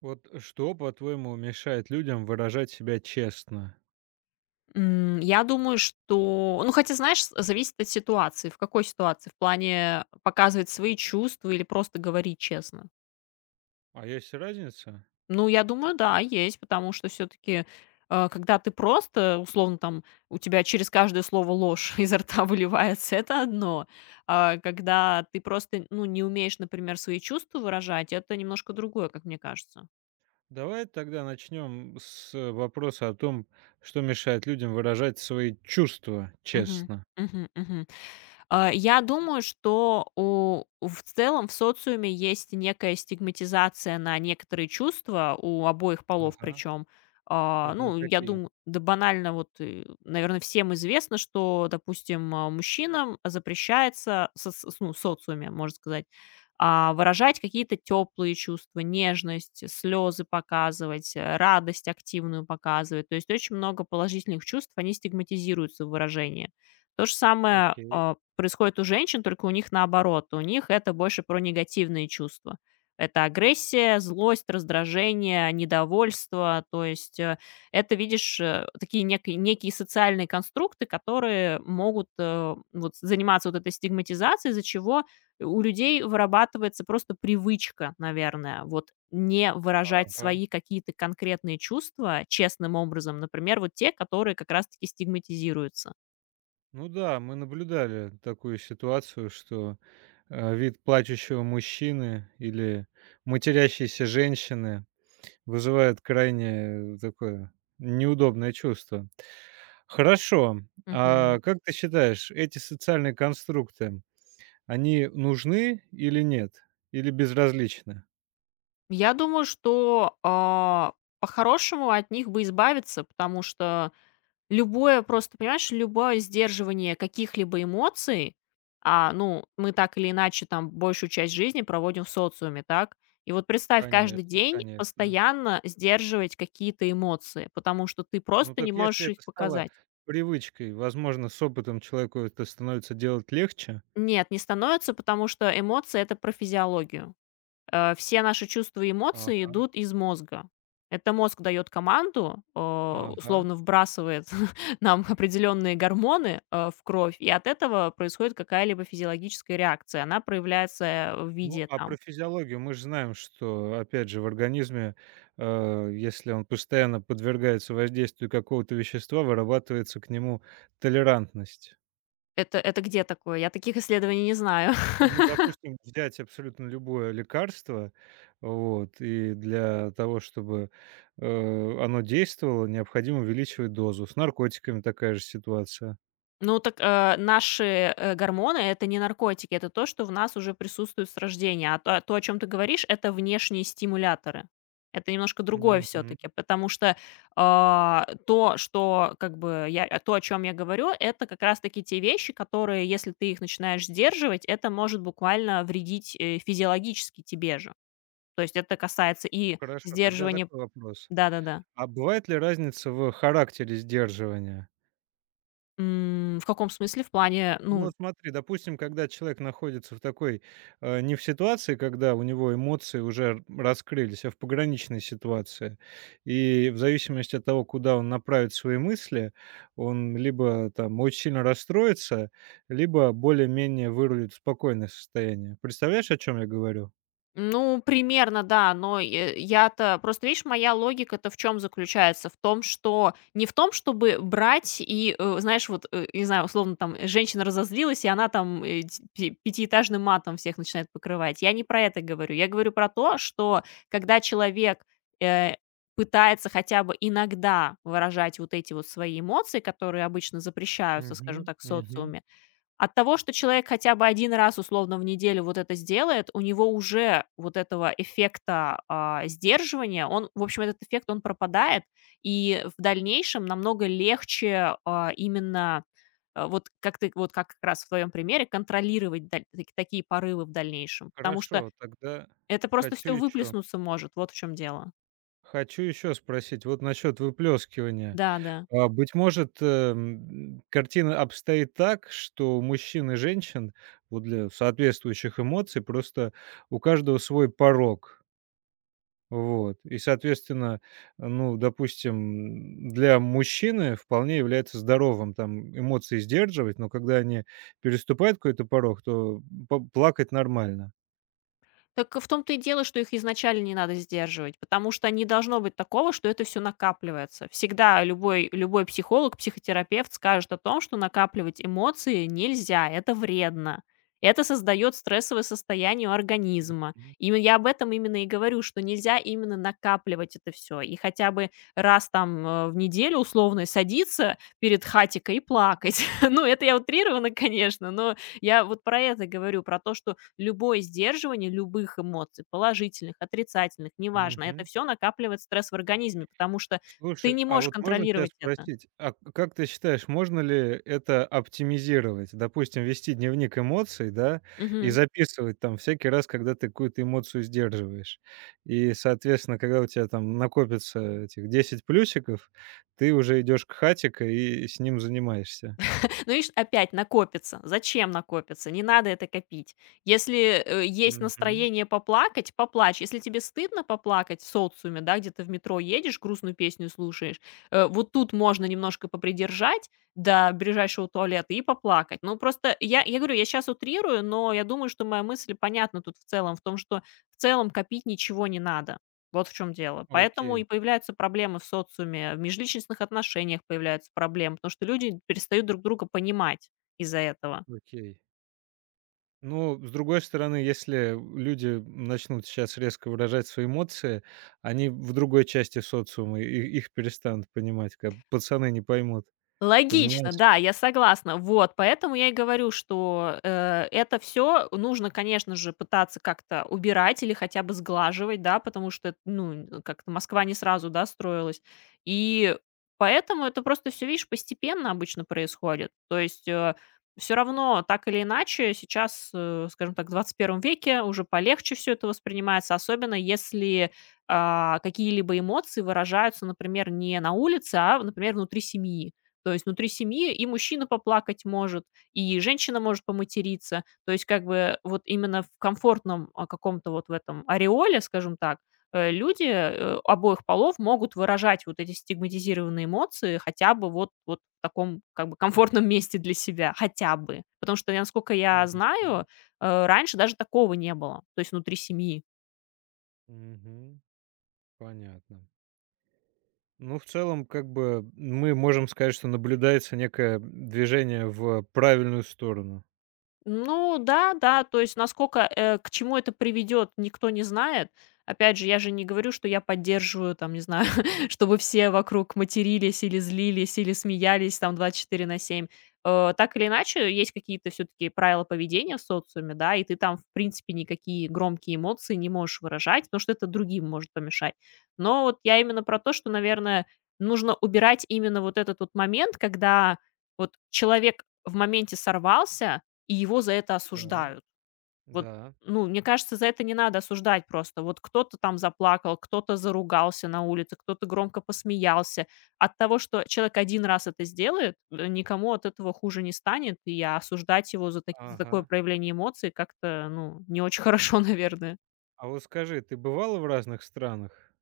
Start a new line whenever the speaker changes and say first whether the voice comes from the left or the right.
right: Вот что, по-твоему, мешает людям выражать себя честно?
left: Я думаю, что ну, хотя, знаешь, с зависит от ситуации. В какой ситуации? В плане показывать свои чувства или просто говорить честно?
right: А есть разница?
left: Ну, я думаю, да, есть, потому что все таки когда ты просто, условно, там, у тебя через каждое слово ложь изо рта выливается — это одно. А когда ты просто, ну, не умеешь, например, свои чувства выражать — это немножко другое, как мне кажется.
right: Давай тогда начнем с вопроса о том, что мешает людям выражать свои чувства
left: Мгм.
right: честно.
left: Мгм. Мгм. Я думаю, что в целом в социуме есть некая стигматизация на некоторые чувства, у обоих полов
right: Ага.
left: причем.
right: Это на
left: Ну, я
right: какие?
left: думаю, да банально вот, наверное, всем известно, что, допустим, мужчинам запрещается, со с ну, социуме, можно сказать, выражать какие-то теплые чувства, нежность, слезы показывать, радость активную показывать. То есть очень много положительных чувств, они стигматизируются в выражении. То же самое,
right: Окей.
left: происходит у женщин, только у них наоборот. У них это больше про негативные чувства. Это агрессия, злость, раздражение, недовольство. То есть видишь, такие некие социальные конструкты, которые могут, вот заниматься вот этой стигматизацией, из-за чего у людей вырабатывается просто привычка, наверное, вот не выражать
right: Ага.
left: свои какие-то конкретные чувства честным образом. Например, вот те, которые как раз таки стигматизируются.
right: Ну да, мы наблюдали такую ситуацию, что вид плачущего мужчины или матерящейся женщины вызывает крайне такое неудобное чувство. Хорошо.
left: Мгм.
right: А как ты считаешь, эти социальные конструкты, они нужны или нет? Или безразличны?
left: Я думаю, что, по-хорошему от них бы избавиться, потому что любое просто, понимаешь, любое сдерживание каких-либо эмоций, ну, мы так или иначе там большую часть жизни проводим в социуме, так? И вот представь, каждый
right: Конечно,
left: день
right: конечно.
left: постоянно сдерживать какие-то эмоции, потому что ты
right: Ну
left: просто не
right: так если
left: можешь их
right: это стало
left: показать.
right: привычкой, возможно, с опытом человеку это становится делать легче.
left: Нет, не становится, потому что эмоции — это про физиологию. Все наши чувства и эмоции
right: Ага,
left: идут из мозга. Это мозг дает команду,
right: ага.
left: условно вбрасывает нам определенные гормоны в кровь, и от этого происходит какая-либо физиологическая реакция. Она проявляется в
right: Ну,
left: виде
right: а про
left: там.
right: физиологию мы же знаем, что, опять же, в организме, если он постоянно подвергается воздействию какого-то вещества, вырабатывается к нему толерантность.
left: Это где такое? Я таких исследований не знаю.
right: Ну, допустим, взять абсолютно любое лекарство, вот, и для того, чтобы, оно действовало, необходимо увеличивать дозу. С наркотиками такая же ситуация.
left: Ну так, наши, гормоны — это не наркотики, это то, что в нас уже присутствует с рождения. А то, о чем ты говоришь — это внешние стимуляторы. Это немножко другое все
right: Мгм.
left: таки потому что, то, что как бы я а то, о чем я говорю, это как раз таки те вещи, которые, если ты их начинаешь сдерживать, это может буквально вредить, физиологически тебе же. То есть это касается и
right: Хорошо, тогда
left: сдерживания.
right: такой вопрос.
left: Да-да-да.
right: А бывает ли разница в характере сдерживания?
left: В каком смысле? В плане,
right: Ну
left: ну,
right: вот смотри, допустим, когда человек находится в такой, не в ситуации, когда у него эмоции уже раскрылись, а в пограничной ситуации. И в зависимости от того, куда он направит свои мысли, он либо там очень сильно расстроится, либо более-менее вырулит в спокойное состояние. Представляешь, о чем я говорю?
left: ну, примерно, да, но я-то... Просто, видишь, моя логика-то в чем заключается? В том, что... Не в том, чтобы брать и, знаешь, вот, не знаю, условно, там, женщина разозлилась, и она там пятиэтажным матом всех начинает покрывать. Я не про это говорю. Я говорю про то, что когда человек э, пытается хотя бы иногда выражать вот эти вот свои эмоции, которые обычно запрещаются, скажем
right: Мгм,
left: так, в
right: мгм.
left: социуме, от того, что человек хотя бы один раз условно в неделю вот это сделает, у него уже вот этого эффекта, сдерживания, он, в общем, этот эффект, он пропадает, и в дальнейшем намного легче, вот как ты, вот как раз в твоем примере, контролировать даль таки такие порывы в дальнейшем, потому что
right: Хорошо, тогда
left: это просто
right: хочу
left: все
right: еще
left: выплеснуться может, вот в чем дело.
right: хочу еще спросить вот насчет выплескивания.
left: Да, да.
right: Быть может, картина обстоит так, что у мужчин и женщин вот для соответствующих эмоций просто у каждого свой порог. Вот. И, соответственно, ну, допустим, для мужчины вполне является здоровым там эмоции сдерживать, но когда они переступают какой-то порог, то плакать нормально.
left: Так в том-то и дело, что их изначально не надо сдерживать, потому что не должно быть такого, что это все накапливается. Всегда любой психолог, психотерапевт скажет о том, что накапливать эмоции нельзя, это вредно. Это создает стрессовое состояние у организма.
right: Мгм.
left: И я об этом именно и говорю, что нельзя именно накапливать это все. И хотя бы раз там, в неделю условно садиться перед хатикой и плакать. Ну, это я утрированно, конечно, но я вот про это говорю, про то, что любое сдерживание любых эмоций, положительных, отрицательных, неважно, это все накапливает стресс в организме, потому что ты
right: Слушай,
left: не
right: а
left: можешь
right: вот можно тебя
left: контролировать это.
right: спросить, а к как ты считаешь, можно ли это оптимизировать? Допустим, вести дневник эмоций, да, и
left: Мгм.
right: записывать там всякий раз, когда ты какую-то эмоцию сдерживаешь. И, соответственно, когда у тебя там накопится этих 10 плюсиков, ты уже идешь к Хатика и с ним занимаешься.
left: Ну, видишь, опять накопится. Зачем накопится? Не надо это копить. Если, есть
right: Мгм.
left: настроение поплакать — поплачь. Если тебе стыдно поплакать в социуме, да, где ты в метро едешь, грустную песню слушаешь, вот тут можно немножко попридержать до ближайшего туалета и поплакать. Ну, просто я говорю, я сейчас утрирую, но я думаю, что моя мысль понятна тут в целом, в том, что в целом копить ничего не надо. Вот в чем дело. Поэтому
right: Окей,
left: и появляются проблемы в социуме, в межличностных отношениях появляются проблемы, потому что люди перестают друг друга понимать из-за этого.
right: окей. Ну, с другой стороны, если люди начнут сейчас резко выражать свои эмоции, они в другой части социума, и их перестанут понимать, как пацаны не поймут, понимаешь?
left: Логично, да, я согласна. Вот, поэтому я и говорю, что, это все нужно, конечно же, пытаться как-то убирать или хотя бы сглаживать, да, потому что, ну, как-то Москва не сразу, да, строилась. И поэтому это просто все видишь, постепенно обычно происходит. То есть, все равно, так или иначе, сейчас, скажем так, в XXI веке уже полегче все это воспринимается, особенно если, какие-либо эмоции выражаются, например, не на улице, а, например, внутри семьи. То есть внутри семьи и мужчина поплакать может, и женщина может поматериться. То есть как бы вот именно в комфортном каком-то вот в этом ореоле, скажем так, люди обоих полов могут выражать вот эти стигматизированные эмоции хотя бы вот, вот в таком как бы комфортном месте для себя, хотя бы. Потому что, насколько я
right: Мгм.
left: знаю, раньше даже такого не было, то есть внутри семьи.
right: Мгм. Понятно. Ну, в целом, как бы мы можем сказать, что наблюдается некое движение в правильную сторону.
left: Ну да, да, то есть насколько к чему это приведет, никто не знает. Опять же, я же не говорю, что я поддерживаю, там, не знаю, чтобы все вокруг матерились или злились, или смеялись там 24/7. Так или иначе, есть какие-то все-таки правила поведения в социуме, да, и ты там, в принципе, никакие громкие эмоции не можешь выражать, потому что это другим может помешать. Но вот я именно про то, что, наверное, нужно убирать именно вот этот вот момент, когда вот человек в моменте сорвался, и его за это
right: Да,
left: осуждают. Вот,
right: да.
left: ну, мне кажется, за это не надо осуждать просто. Вот кто-то там заплакал, кто-то заругался на улице, кто-то громко посмеялся. От того, что человек один раз это сделает, никому от этого хуже не станет, и осуждать его за, за такое
right: Ага.
left: проявление эмоций как-то, ну, не очень хорошо, наверное.
right: А вот скажи, ты бывала в разных странах?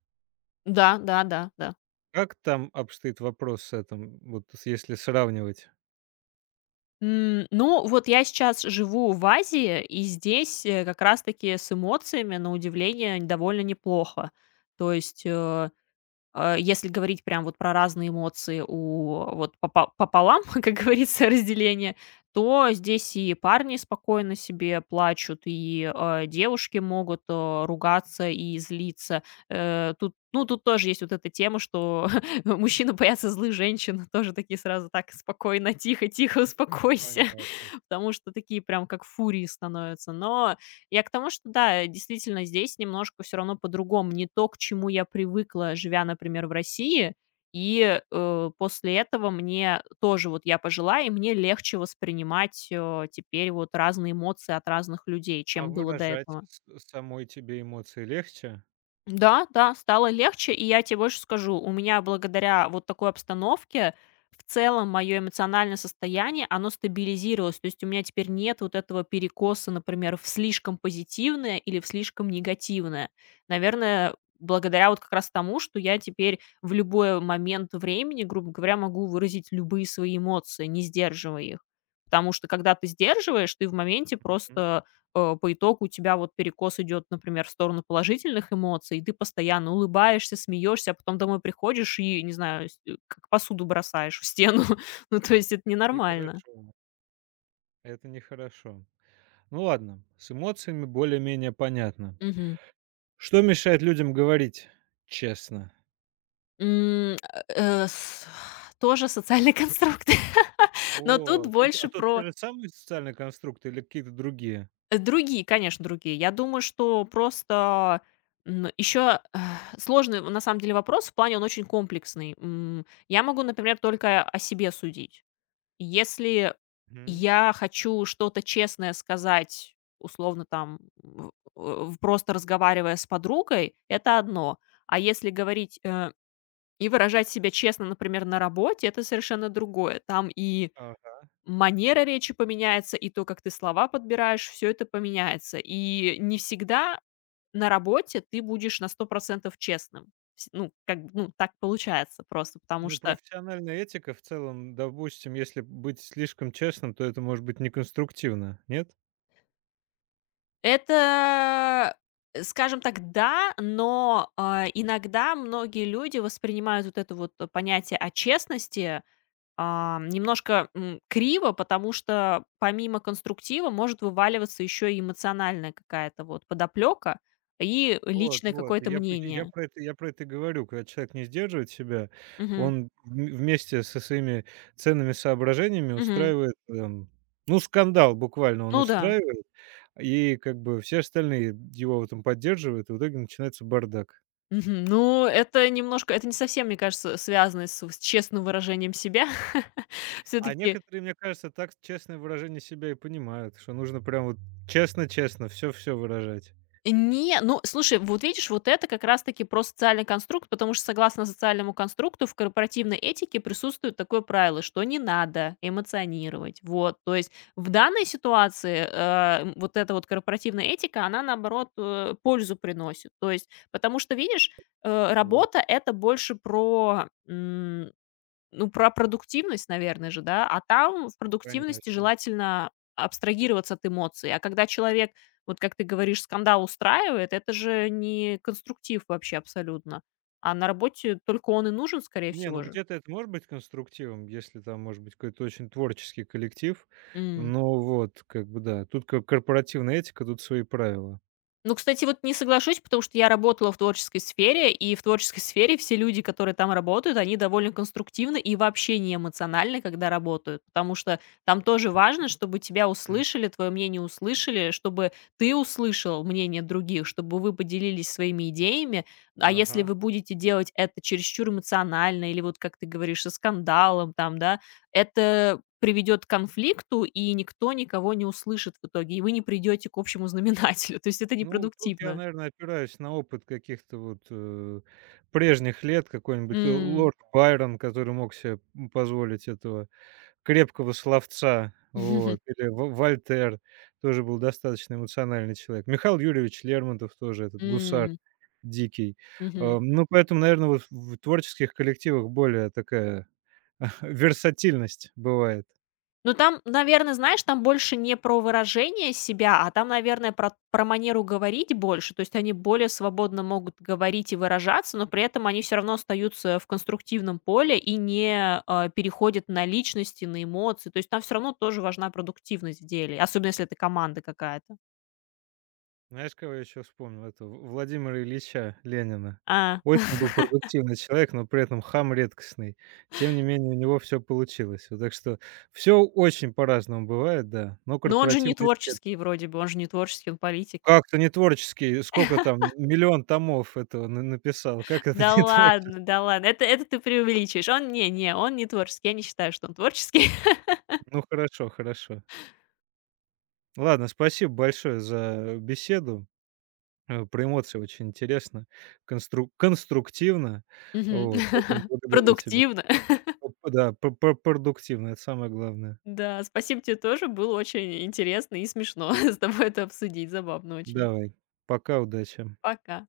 left: Да, да, да, да.
right: Как там обстоит вопрос с этим, если сравнивать?
left: Ну, вот я сейчас живу в Азии, и здесь как раз-таки с эмоциями, на удивление, довольно неплохо. То есть если говорить прям вот про разные эмоции у вот попа пополам, как говорится, разделение, то здесь и парни спокойно себе плачут, и, девушки могут, ругаться и злиться. Тут, ну, тут тоже есть вот эта тема, что мужчины боятся злых женщин, тоже такие сразу: "Так, спокойно, тихо, тихо, успокойся",
right: Понятно.
left: потому что такие прям как фурии становятся. Но я к тому, что да, действительно, здесь немножко все равно по-другому. Не то, к чему я привыкла, живя, например, в России. И, после этого мне тоже вот я пожила, и мне легче воспринимать, теперь вот разные эмоции от разных людей,
right: А
left: чем было до
right: выражать
left: этого.
right: с самой тебе эмоции легче?
left: Да, да, стало легче. И я тебе больше скажу, у меня благодаря вот такой обстановке в целом мое эмоциональное состояние, оно стабилизировалось. То есть у меня теперь нет вот этого перекоса, например, в слишком позитивное или в слишком негативное. Наверное, благодаря вот как раз тому, что я теперь в любой момент времени, грубо говоря, могу выразить любые свои эмоции, не сдерживая их. Потому что когда ты сдерживаешь, ты в моменте
right: Мгм.
left: просто по итогу у тебя вот перекос идет, например, в сторону положительных эмоций, и ты постоянно улыбаешься, смеешься, а потом домой приходишь и, не знаю, как посуду бросаешь в стену. Ну, то есть это ненормально.
right: Нехорошо. Это нехорошо. Ну ладно, с эмоциями более-менее понятно.
left: Мгм.
right: Что мешает людям говорить честно?
left: М, э, с- Тоже социальный конструкт. Но тут
right: А
left: больше
right: тут те
left: про
right: же самые социальные конструкты или какие-то другие?
left: другие, конечно, другие. Я думаю, что просто еще сложный, на самом деле, вопрос. В плане он очень комплексный. Я могу, например, только о себе судить. Если
right: Мгм.
left: я хочу что-то честное сказать, условно там, в э, в просто разговаривая с подругой, это одно. А если говорить, и выражать себя честно, например, на работе, это совершенно другое. Там и
right: Ага.
left: манера речи поменяется, и то, как ты слова подбираешь, все это поменяется. И не всегда на работе ты будешь на 100% честным. Вс ну, как бы, ну, так получается просто, потому
right: Ну,
left: что
right: профессиональная этика в целом, допустим, если быть слишком честным, то это может быть неконструктивно, нет?
left: это, скажем так, да, но, иногда многие люди воспринимают вот это вот понятие о честности, немножко, криво, потому что помимо конструктива может вываливаться еще и эмоциональная какая-то вот подоплека и
right: Вот,
left: личное
right: вот. И
left: какое-то
right: я п я
left: мнение.
right: про это я про это и говорю. Когда человек не сдерживает себя,
left: Мгм.
right: он вм вместе со своими ценными соображениями
left: Мгм.
right: устраивает, ну, скандал буквально он
left: Ну да.
right: устраивает, и как бы все остальные его в этом поддерживают, и в итоге начинается бардак.
left: Мгм. Ну, это немножко не совсем, мне кажется, связано с честным выражением себя. Все
right: А
left: таки
right: некоторые, мне кажется, так честное выражение себя и понимают, что нужно прям вот честно-честно все, все выражать.
left: не, ну, слушай, вот видишь, вот это как раз-таки про социальный конструкт, потому что согласно социальному конструкту в корпоративной этике присутствует такое правило, что не надо эмоционировать. Вот, то есть в данной ситуации вот эта вот корпоративная этика, она наоборот пользу приносит. То есть, потому что видишь,
right: Вот,
left: работа это больше про ну, про продуктивность, наверное же, да, а там в продуктивности
right: конечно.
left: желательно абстрагироваться от эмоций. А когда человек, вот как ты говоришь, скандал устраивает, это же не конструктив вообще абсолютно. А на работе только он и нужен, скорее
right: Не, ну
left: всего же.
right: где-то это может быть конструктивом, если там может быть какой-то очень творческий коллектив.
left: М.
right: Но вот, как бы да, тут как корпоративная этика, тут свои правила.
left: Ну, кстати, вот не соглашусь, потому что я работала в творческой сфере, и в творческой сфере все люди, которые там работают, они довольно конструктивны и вообще не эмоциональны, когда работают, потому что там тоже важно, чтобы тебя
right: М.
left: услышали, твое мнение услышали, чтобы ты услышал мнение других, чтобы вы поделились своими идеями, а если
right: Ага.
left: вы будете делать это чересчур эмоционально или вот, как ты говоришь, со скандалом там, да, это приведет к конфликту, и никто никого не услышит в итоге, и вы не придете к общему знаменателю. То есть это
right: Ну, тут я,
left: непродуктивно.
right: наверное, опираюсь на опыт каких-то вот, прежних лет. Какой-нибудь Л
left: М.
right: лорд Байрон, который мог себе, позволить этого крепкого словца. Вот. Или Во Вольтер тоже был достаточно эмоциональный человек. Михаил Юрьевич Лермонтов тоже, этот гусар.
left: М.
right: Дикий.
left: Мгм.
right: Ну, поэтому, наверное, вот в творческих коллективах более такая версатильность бывает.
left: Ну, там, наверное знаешь, там больше не про выражение себя, а там, наверное, про манеру говорить больше. То есть они более свободно могут говорить и выражаться, но при этом они все равно остаются в конструктивном поле и не, переходят на личности, на эмоции. То есть там все равно тоже важна продуктивность в деле, особенно если это команда какая-то.
right: Знаешь, кого я еще вспомнил? Это В Владимира Ильича Ленина.
left: А.
right: Очень был продуктивный человек, но при этом хам редкостный. Тем не менее, у него все получилось. Вот так что все очень по-разному бывает, да, но
left: Но он же не
right: корпоративная этика — это
left: творческий вроде бы, он же не творческий, он политик.
right: как-то не творческий. Сколько там, 1 000 000 томов этого на написал. Как это не творческий?
left: Да ладно, это ты преувеличиваешь. Он не творческий, я не считаю, что он творческий.
right: Ну, хорошо, хорошо. Ладно, спасибо большое за беседу. Про эмоции очень интересно, конструктивно.
left: Мгм.
right: Вот, поэтому благодарю тебя.
left: Продуктивно.
right: П да, п п Продуктивно, это самое главное.
left: Да, спасибо тебе тоже, было очень интересно и смешно с тобой это обсудить, забавно очень.
right: Давай. Пока, удачи.
left: Пока.